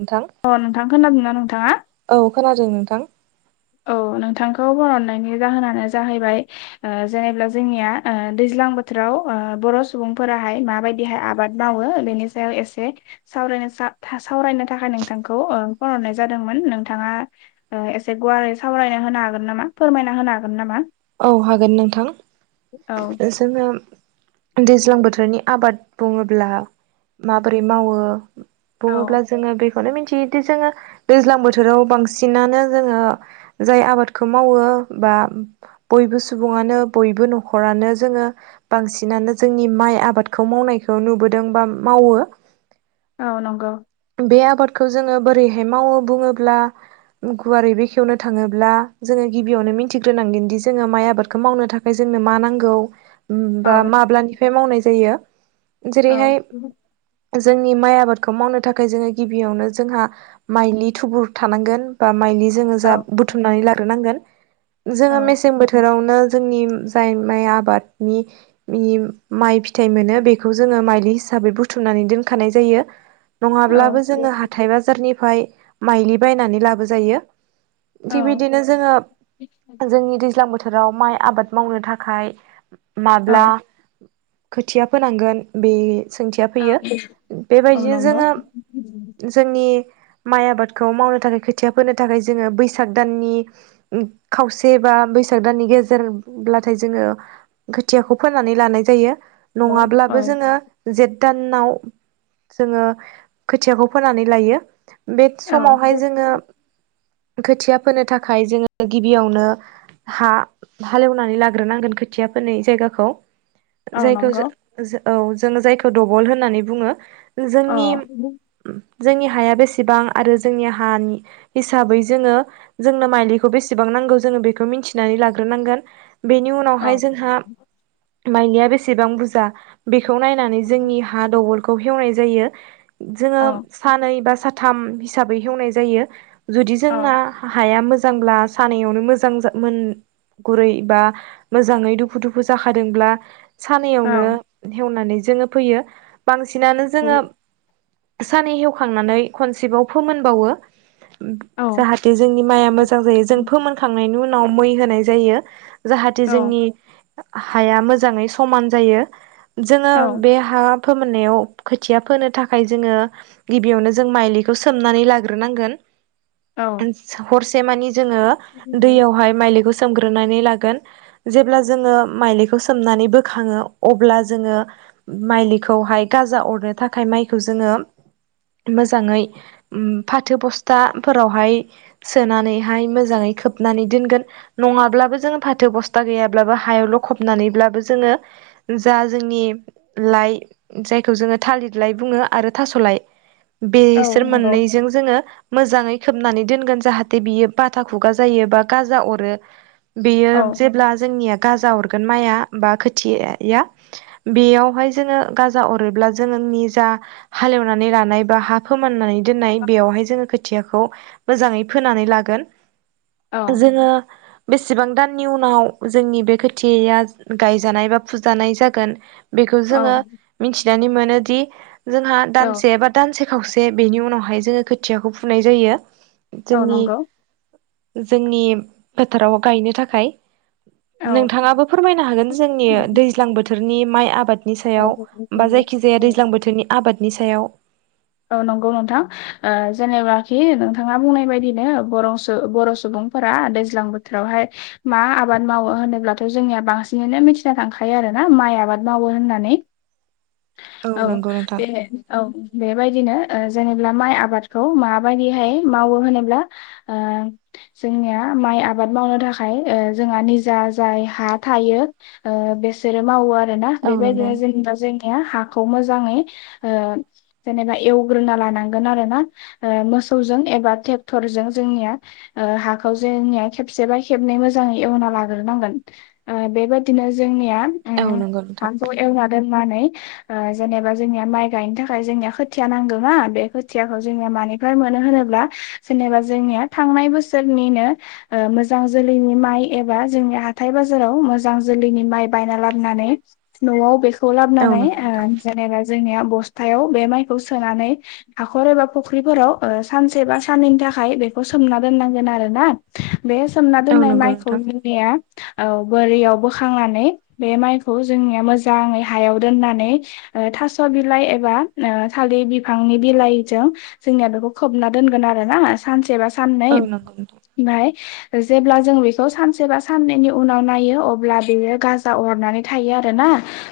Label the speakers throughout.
Speaker 1: नोंथां
Speaker 2: अ नोंथां खोनादोंना नोंथाङा
Speaker 1: औ खोनादों नोंथां
Speaker 2: औ नोंथांखौ बरननायनि जाहोनानो जाहैबाय जेनेबा जोंनिया दैज्लां दैज्लां बोथोराव बर' सुबुंफोराहाय माबायदिहाय आबाद मावो बेनि सायाव एसे सावराय सावरायनो थाखाय नोंथांखौ फन हरनाय जादोंमोन नोंथाङा एसे गु सावरायना होनो हागोन नामा फोरमायना होनो हागोन नामा
Speaker 1: औ हागोन नोंथां
Speaker 2: औ
Speaker 1: जोङो दैज्लां बोथोरनि आबाद बुङोब्ला माबोरै मावो
Speaker 2: औ
Speaker 1: बुङोब्ला जोङो बे बेखौनो मिथियोदि जोङो दैज्लां बोथोराव बांसिनानो जोङो जाय आबादखौ मावो बा बयबो सुबुङानो बयबो न'खरानो जोङो बांसिनानो जोंनि माइ आबादखौ माव मावनायखौ नुबोदों बा मावो
Speaker 2: औ नंगौ
Speaker 1: बे आबादखौ जोङो बोरैहाय मावो बुङोब्ला गुवारै बेखेवनो थाङोब्ला जोङो गिबियावनो मिथिग्रोनांगोनदि जोङो माइ आबादखौ मावनो थाखाय जों नो मा नांगौ
Speaker 2: औ
Speaker 1: बा माब्लानिफ्राय मावनाय जायो
Speaker 2: औ
Speaker 1: जेरैहाय जोंनि माइ आबादखौ मावनो थाखाय जों गिबियावनो जोंहा मायलिनि थुबुर थानांगोन बा मायलि जोङो
Speaker 2: औ
Speaker 1: जा बुथुमनानै लाग्रोनांगोन जोङो
Speaker 2: औ
Speaker 1: मेसें बोथोरावनो जोंनि जाय माइ आबादनि माइ फिथाइ मोनो बेखौ जोङो माइलि हिसाबै हिसाबै बुथुमनानै दोनखानाय जायो
Speaker 2: औ
Speaker 1: नङाब्लाबो जोङो हाथाय बाजारनिफ्राय माइलि बायनानै लाबोजायो थिग
Speaker 2: औ
Speaker 1: बिदिनो जोङो जोंनि दैज्लां बोथोर बोथोराव माइ आबाद मावनो थाखाय माब्ला
Speaker 2: औ
Speaker 1: खोथिया फोनांगोन बे सोंथिया फैयो
Speaker 2: औ
Speaker 1: बेबायदिनो
Speaker 2: नंगौ
Speaker 1: जोङो जोंनि माइ आबादखौ मावनो थाखाय खोथिया फोनो थाखाय जोङो बैसाग दाननि खावसे बा हा बैसाग दाननि गेजेरब्लाथाय जोङो खोथियाखौ फोननानै लानाय जायो
Speaker 2: औ औ
Speaker 1: नङाब्लाबो जोङो जेट दानाव जोङो खोथियाखौ फोनानै लायो बे
Speaker 2: औ
Speaker 1: समावहाय जोङो खोथिया फोनो थाखाय जोङो गिबियावनो हा हालेवनानै लाग्रोनांगोन खोथियाफोनाय जायगाखौ
Speaker 2: औ
Speaker 1: जायखौ
Speaker 2: नंगौ
Speaker 1: जों औ जोङो जायखौ दबल होननानै बुङो
Speaker 2: औ
Speaker 1: जोंनि जोंनि हाया बेसेबां आरो जोंनि हानि हिसाबै जोङो जोंनो माइलिखौ बे बेसेबां नांगौ जों बेखौ मोनथिना लाग्रोनांगोन बेनि
Speaker 2: औ
Speaker 1: उनावहाय जोंहा माइलिया बेसेबां बुरजा बेखौ नायनानै जोंनि हा दबलखौ‌ एवनाय जायो जोडों
Speaker 2: औ
Speaker 1: सानै बा साथाम थाम हिसाबै हेवनाय जायो जुदि
Speaker 2: औ
Speaker 1: जोंना हाया मोजां मोजांब्ला सानायावनो मोजां मोन गुरै बा मोजाङै दुफु दुफु जाखादोंब्ला
Speaker 2: औ
Speaker 1: सानैयावनो हेवनानै जोङो फैयो बांसिनानो जोङो सानै हेवखांनानै खनसेबाव फोमोनबावो जाहाथे जोंनि माइआ मोजां जायो जों फोमोनखांनायनि उनाव मै होनाय जायो जाहाथे
Speaker 2: औ
Speaker 1: जोंनि हाया मोजाङै समान जायो जोङो
Speaker 2: औ
Speaker 1: बे हा फोमोननायाव खोथिया फोनो थाखाय थाखाय जोङो गिबियावनो जों माइलिखौ सोमनानै लाग्रोनांगोन हरसे मानि जोङो दैयावहाय म सोमग्रोनानै लागोन जेब्ला जोङो माइलिखौ सोमनानै बोखाङो अब्ला जोङो माइलिखौहाय गाजा अरनो थाखाय माइखौ जोङो मोजाङै फाथो बस्थाफोरावहाय सोनानैहाय मोजाङै खोबनानै दोनगोन नङाब्लाबो जोङो फाथो बस्था गैयाब्लाबो हायावल' खबनानैब्लाबो जोङो जा जोंनि लाइ जायखौ जोङो थालिर लाइ बुङो आरो थासलाय
Speaker 2: औ
Speaker 1: बेसोर
Speaker 2: नंगौ
Speaker 1: मोननैजों जोङो मोजाङै खोबनानै दोनगोन जाहाथे बियो बाथा खुगा जायो बा गाजा अरो बेयो
Speaker 2: औ
Speaker 1: जेब्ला जोंनिया गाजा हरगोन माइआ बा खोथिया बेयावहाय जोङो गाजा अरोब्ला जों जा हालेवनानै लानाय बा हा फोमाननानै दोननाय बेयावहाय जोङो खोथियाखौ मोजाङै होनानै लागोन
Speaker 2: औ
Speaker 1: जोङो बेसेबां दाननि उनाव जोंनि बे खोथियाया गायजानाय बा फुजानाय जागोन बेखौ
Speaker 2: औ
Speaker 1: जोङो मिथिनानै मोनोदि जोंहा
Speaker 2: औ
Speaker 1: दानसे एबा दानसे खावसे बेनि उनावहाय जोङो खोथियाखौ फुनाय जायो ।
Speaker 2: औ नंगौ
Speaker 1: जोंनि फोथाराव गायनो थाखाय
Speaker 2: औ
Speaker 1: नोंथाङाबो फोरमायनो हागोन जोंनि दैज्लां बोथोरनि माइ आबाद नि सायाव बा जायखि जाया दैज्लां बोथोरनि आबादनि सायाव ।
Speaker 2: औ नंगौ नोंथां ओ जेनेबाखि नोंथाङा बुंनाय बायदिनो बरं बर' सुबुं सुबुंफोरा दैज्लां बोथोरावहाय मा आबाद मावो होनोब्लाथ' जोंनिया बांसिनैनो मिथिना थांखायो आरो माइ आबाद मावो होननानै औ
Speaker 1: नंगौ नोंथां
Speaker 2: बे औ बेबादिनो ओ माइ आबादखौ मा बायदिहाय मावो होनोब्ला ओ जों निया माइ आबाद मावनो थाखाय ओ जोंहा निजा जाय हा थायो बे सोरो मावो आरोना
Speaker 1: औ नंगौ
Speaker 2: बेबायदिनो जेनबा जोंनिया हाखौ मोजाङै ओ जेनेबा एवग्रोना लानांगोन आरो ना ओ मोसौजों एबा ट्रेक्टरजों जोंनिया । हाखौ जोंनिया खेबसेबा खेबनै मोजाङै एवना लाग्रोनांगोन ओ बेबादिनो जोंनिया ओम
Speaker 1: औ नंगौ नोंथां
Speaker 2: हाखौ एवना दोननानै ओ जेनेबा जोंनिया माइ गायनो थाखाय जोंनि खोथिया नांगौ ना बे खोथियाखौ जोंनिया मानिफ्राय मोनो होनोब्ला जेनेबा जोंनिया थांनाय बोसोराव मोजां जोलैनि माइ एबा जोंनि हाथाय बाजाराव मोजां जोलैनि माइ बाय ना लाबोनानै न'आव बेखौ
Speaker 1: औ
Speaker 2: लाबोनानै
Speaker 1: नंगौ
Speaker 2: ओ
Speaker 1: नोंथां
Speaker 2: जेनेबा जोंनिया बस्थायाव बे माय खौ सोनानै हाख'र एबा फुख्रिफोराव ओ सानसे बा साननैनि थाखाय बेखौ सोमना दोननांगोन आ रो ना बे सोमना
Speaker 1: औ
Speaker 2: दोननाय
Speaker 1: नंगौ
Speaker 2: माइखौ
Speaker 1: नोंथां
Speaker 2: जोंनिया औ बोरियाव बोखांनानै बे माइखौ जोंनिया मोजाङै हायाव दोननानै ओ थास' बिलाइ एबा ओ थालिर बिफांनि बिलाइजों जोंनिया बेखौ खोबना दोनगोन आरोना सानसे बा सा ननै
Speaker 1: औ नंगौ नोंथां
Speaker 2: ओमफाय जेब्ला जों बेखौ सानसे बा साननैनि उनाव नायो अब्ला बेयो गाजा अरनानै थायो आ रोना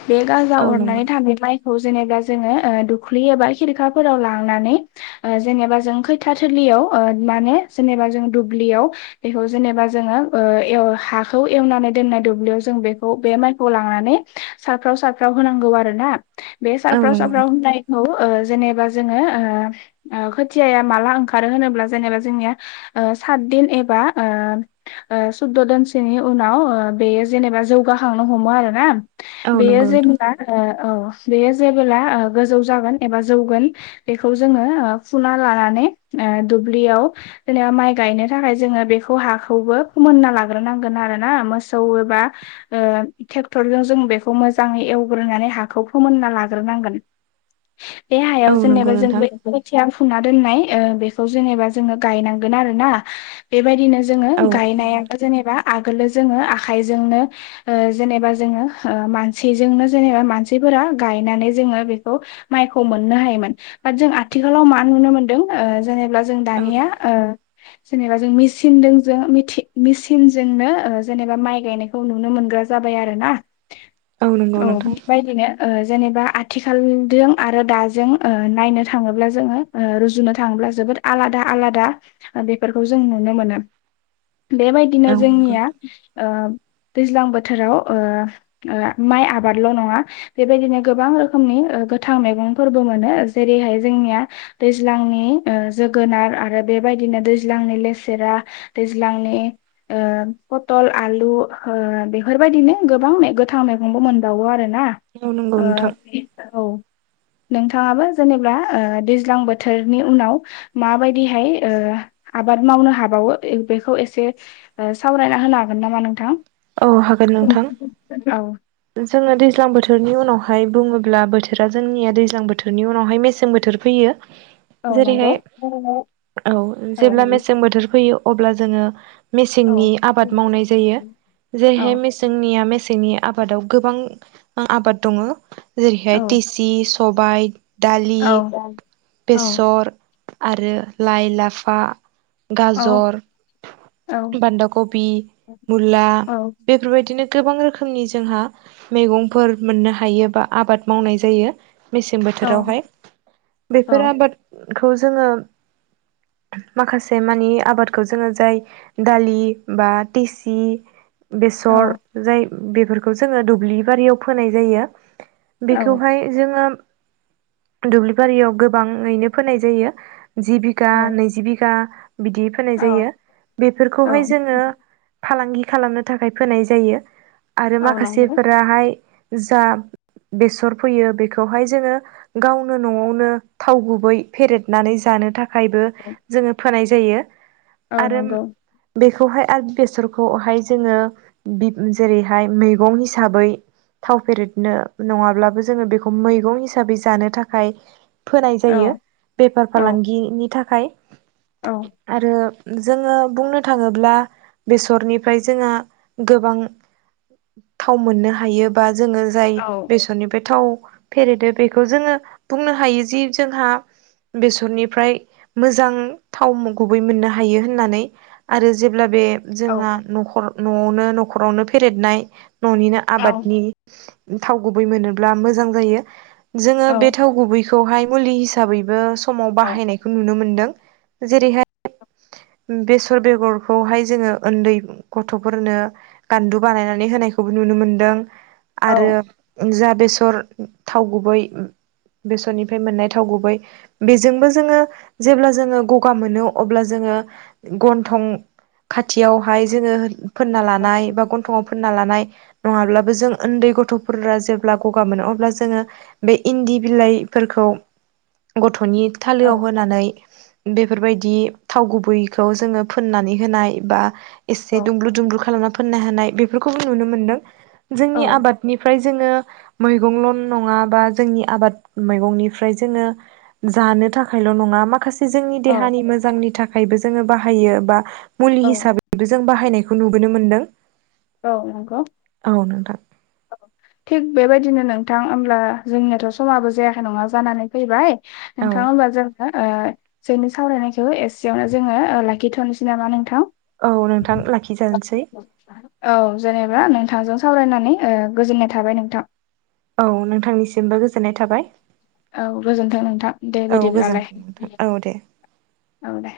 Speaker 2: बे गजा
Speaker 1: औ
Speaker 2: अरनानै थानाय माइखौ जेनेबा जोङो ओ दुब लि बा खिरखाफोराव लांनानै ओ जेनेबा जों खोयथिया थिलियाव ओ माने जेनेबा दुब्लियाव बेखौ जेनेबा जोङो ओ हाखौ एवनानै दोननाय दुब्लियाव जों बे खौ बु माइखौ लांनानै सारफ्राव सारफ्राव होनांगौ आरो ना बे सारफ्राव
Speaker 1: नंगौ
Speaker 2: सारफ्राव
Speaker 1: नोंथां
Speaker 2: होनाय खौ ओ जेनेबा जोङो ओ खोथियाया माला ओंखारो होनोब्ला जेनेबा जोंनि ओ सातदिन एबा ओ ओ सुद्द दिनसोनि उनाव ओ बेयो जेनेबा जौ लांनो हमो आरोना ।
Speaker 1: औ
Speaker 2: बेयो
Speaker 1: नंगौ नोंथां
Speaker 2: जेबोला ओ औ बेयो जेबोला ओ गोजौ जागोन एबा जौगौन बेखौ जोङो ओ फुना लानानै ओ दुब्लियाव जेने बा माइ गायनो थाखाय जोङो बेखौ हाखौबो खुमोनना लाग्रोनांगोन आरो ना मोसौ एबा ओ ट्रेक्टरजों जों बेखौ मोजाङै एवग्रोनानै हाखौ फोमोनना लाग्रोनांगोन । बे हायाव
Speaker 1: औ नंगौ
Speaker 2: जेनेबा
Speaker 1: नोंथां
Speaker 2: जोंबो खोथिया फुना दोननाय ओ बेखौ जेनेबा जोङो गयनांगोन आरो ना बेदिनो जोङो
Speaker 1: औ नंगौ नोंथां औ
Speaker 2: गायनायाथ' जेनेबा आगोलो जोङो आखायजोंनो ओ जेनेबा जोङो ओ मानसिजोंनो जेनेबा मानसि फोरा गायनानै जोङो बे खौ माइखौ मोननो हायोमोन बाथ जों आथिखालाव मा नुनो मोनदों ओ जेनेबा जों
Speaker 1: औ
Speaker 2: दानिया ओ जेनेबा जों मिचिनदोंजों मिथि मिचिनजोंनो ओ जेनेबा माइ गायनायखौ नुनो मोन ग्रा जाबाय आरोना
Speaker 1: नंगौ नोंथां नंगौ
Speaker 2: औ
Speaker 1: नोंथां
Speaker 2: फ्राय बेनो ओ जेनेबा आथि खालजों आरो दाजों ओ नायनो थाङोब्ला जोङो ओ रुजुनो थाङोब्ला जोबोद आलादा आलादा दा बेफोरखौ जों नुनो मोनो । बेबायदिनो जोंनिया ओ दैज्लां बोथोराव ओ ओ माइ आबादल' नङा बेबायदिनो गोबां रोखोम रोखोमनि ओ गोथां मैगं फोरबो मोनो जेरैहाय जोंनिया दैज्लांनि ओ जोगोनार आरो बेबायदिनो दैज्लांनि लेसेरा दैज्लांनि ओ पथ'ल आलु ओ बेफोरबायदिनो गोबां गोथां मैगंबो मोनबावो आरोना
Speaker 1: औ नंगौ
Speaker 2: ओ
Speaker 1: नोंथां
Speaker 2: औ नोंथाङाबो जेनेबा ओ दैज्लां बोथोरनि उनाव माबायदिहाय ओ आबाद मावनो हाबावो बेखौ एसे ओ सावरायना होनो हागोन नामा नोंथां?
Speaker 1: औ हागोन नोंथां
Speaker 2: औ
Speaker 1: जोङो दै ज्लां बोथोरनि उनावहाय बुङोब्ला बोथोरा जोंनिया दैज्लां बोथोरनि उनावहाय मेसें बोथोर फैयो
Speaker 2: औ नंगौ
Speaker 1: जेरैहाय
Speaker 2: औ
Speaker 1: औ जेब्ला मेसें बोथोर फैयो अब्ला जोङो
Speaker 2: औ
Speaker 1: मेसेंनि आबाद मावनाय जायो
Speaker 2: औ
Speaker 1: जेरैहाय मेसेंनिया मेसें नि आबादाव गोबां आबाद दङ जेरैहाय तेसि सबाय दालि
Speaker 2: औ औ
Speaker 1: बेसर आरो लाइ लाफा
Speaker 2: औ
Speaker 1: गाजर
Speaker 2: औ
Speaker 1: बान्दा कबि मुला बेफोरबायदिनो गोबां रोखोमनि जोंहा मैगंफोर मोननो हायो बा आबाद मावनाय जायो। मेसें बोथोरावहाय बेफोर आबादखौ जोङो माखासे मानि आबादखौ जोङो जाय दालि बा तेसि बेसर जाय बेफोरखौ जोङो दुब्लि बारियाव फोनाय जायो। बेखौहाय जोङो दुब्लि बारियाव गोबाङैनो फोनाय जायो जि बिघा नैजि बिघा बिदि फोनाय
Speaker 2: औ
Speaker 1: जायो
Speaker 2: औ
Speaker 1: बेफोरखौहाय जोङो फालांगि खालामनो थाखाय फोनाय जायो आरो
Speaker 2: औ नंगौ
Speaker 1: माखासेफोराहाय जा बेसर फोयो बेखौहाय जोङो गावनो न'आवनो थाव गुबै फेरेदनानै जानो था खायबो जोङो फोनाय जायो
Speaker 2: औ
Speaker 1: आरो
Speaker 2: नंगौ
Speaker 1: बे खौहाय आरो बेसरखौहाय जोङो बि जेरैहाय मैगं हिसाबै थाव फेरेदनो नङाब्लाबो जोङो बेखौ मैगं हिसाबै जानो थाखाय फोनाय
Speaker 2: औ
Speaker 1: जायो बेफार
Speaker 2: औ
Speaker 1: फालांगिनि थाखाय
Speaker 2: औ
Speaker 1: आरो जोङो बुंनो थाङोब्ला बेसरनि फ्राय जोंहा गोबां थाव मोननो हायो बा जोङो जाय बेसरनि बे थाव फेरेदो बेखौ जोङो बुंनो हायो जि जोंहा बेसरनिफ्राय मोजां थाव गुबै मोननो हायो होननानै आरो जेब्ला बे
Speaker 2: औ
Speaker 1: जोंहा न'खर न'आवनो न'खरावनो फेरदनाय न'निनो
Speaker 2: औ
Speaker 1: आबादनि थाव गुबै मोनोब्ला मोजां जायो जोङो बे
Speaker 2: औ
Speaker 1: थाव गुबैखौहाय मुलि हिसाबैबो समाव
Speaker 2: औ
Speaker 1: बाहायनायखौ नुनो मोनदों जेरैहाय
Speaker 2: [inaudible]
Speaker 1: बेसर बेगरखौहाय जोङो उन्दै गथ'फोरनो गान्दु बानायनानै होनायखौबो नु नुनो मोनदों
Speaker 2: औ
Speaker 1: आरो जा बेसर थाव गुबै बेसरनिफ्राय मोननाय थाव गुबै बेजोंबो जोङो जेब्ला जोङो गगा मोनो अब्ला जोङो गन्थं खाथियावहाय जोङो फोनना
Speaker 2: औ
Speaker 1: लानाय बा गन्थंआव फोनना लानाय नङाब्लाबो जों उन्दै गथ'फोरा जेब्ला गगा मोनो अब्ला जोङो बे इन्दि बिलाइफोरखौ गथ'नि थालोयाव होनानै बेफोरबायदि थाव गुबैखौ जोङो फोननानै होनाय बा एसे दुंब्रु दुंब्रु खालामना फोनना हानाय बेफोरखौ नुनो मोनदों जोंनि
Speaker 2: औ
Speaker 1: आबादनिफ्राय जोङो मैगंल' नङा बा जोंनि आबाद मैगंनिफ्राय जोङो जानो थाखायल' नङा माखासे जोंनि
Speaker 2: औ
Speaker 1: देहानि मोजांनि थाखायबो जोङो बाहायो बा मुलि
Speaker 2: औ
Speaker 1: हिसाबैबो जों बाहा हायनायखौ नुबोनो मोन्दों।
Speaker 2: औ नंगौ? औ थिग बेबायदिनो नोंथां होमब्ला जोंनियाथ' समाबो जायाखै नङा जानानै फैबाय
Speaker 1: औ
Speaker 2: नोंथां ओमबा जों ओ जोंनि सावरायनायखौ एसेयावनो जोङो ओ लाखिथ'नोसै नामा नोंथां?
Speaker 1: औ नोंथां लाखिजानोसै
Speaker 2: औ जेनेबा नों नोंथांजों सावरायनानै ओ गोजोननाय थाबाय नोंथां।
Speaker 1: औ नोंथांनिसिमबो गोजोननाय थाबाय।
Speaker 2: औ गोजोनथों नोंथां दे
Speaker 1: औ
Speaker 2: बिदिब्लालाय
Speaker 1: गोजोनथों नोंथां औ दे
Speaker 2: औ दे।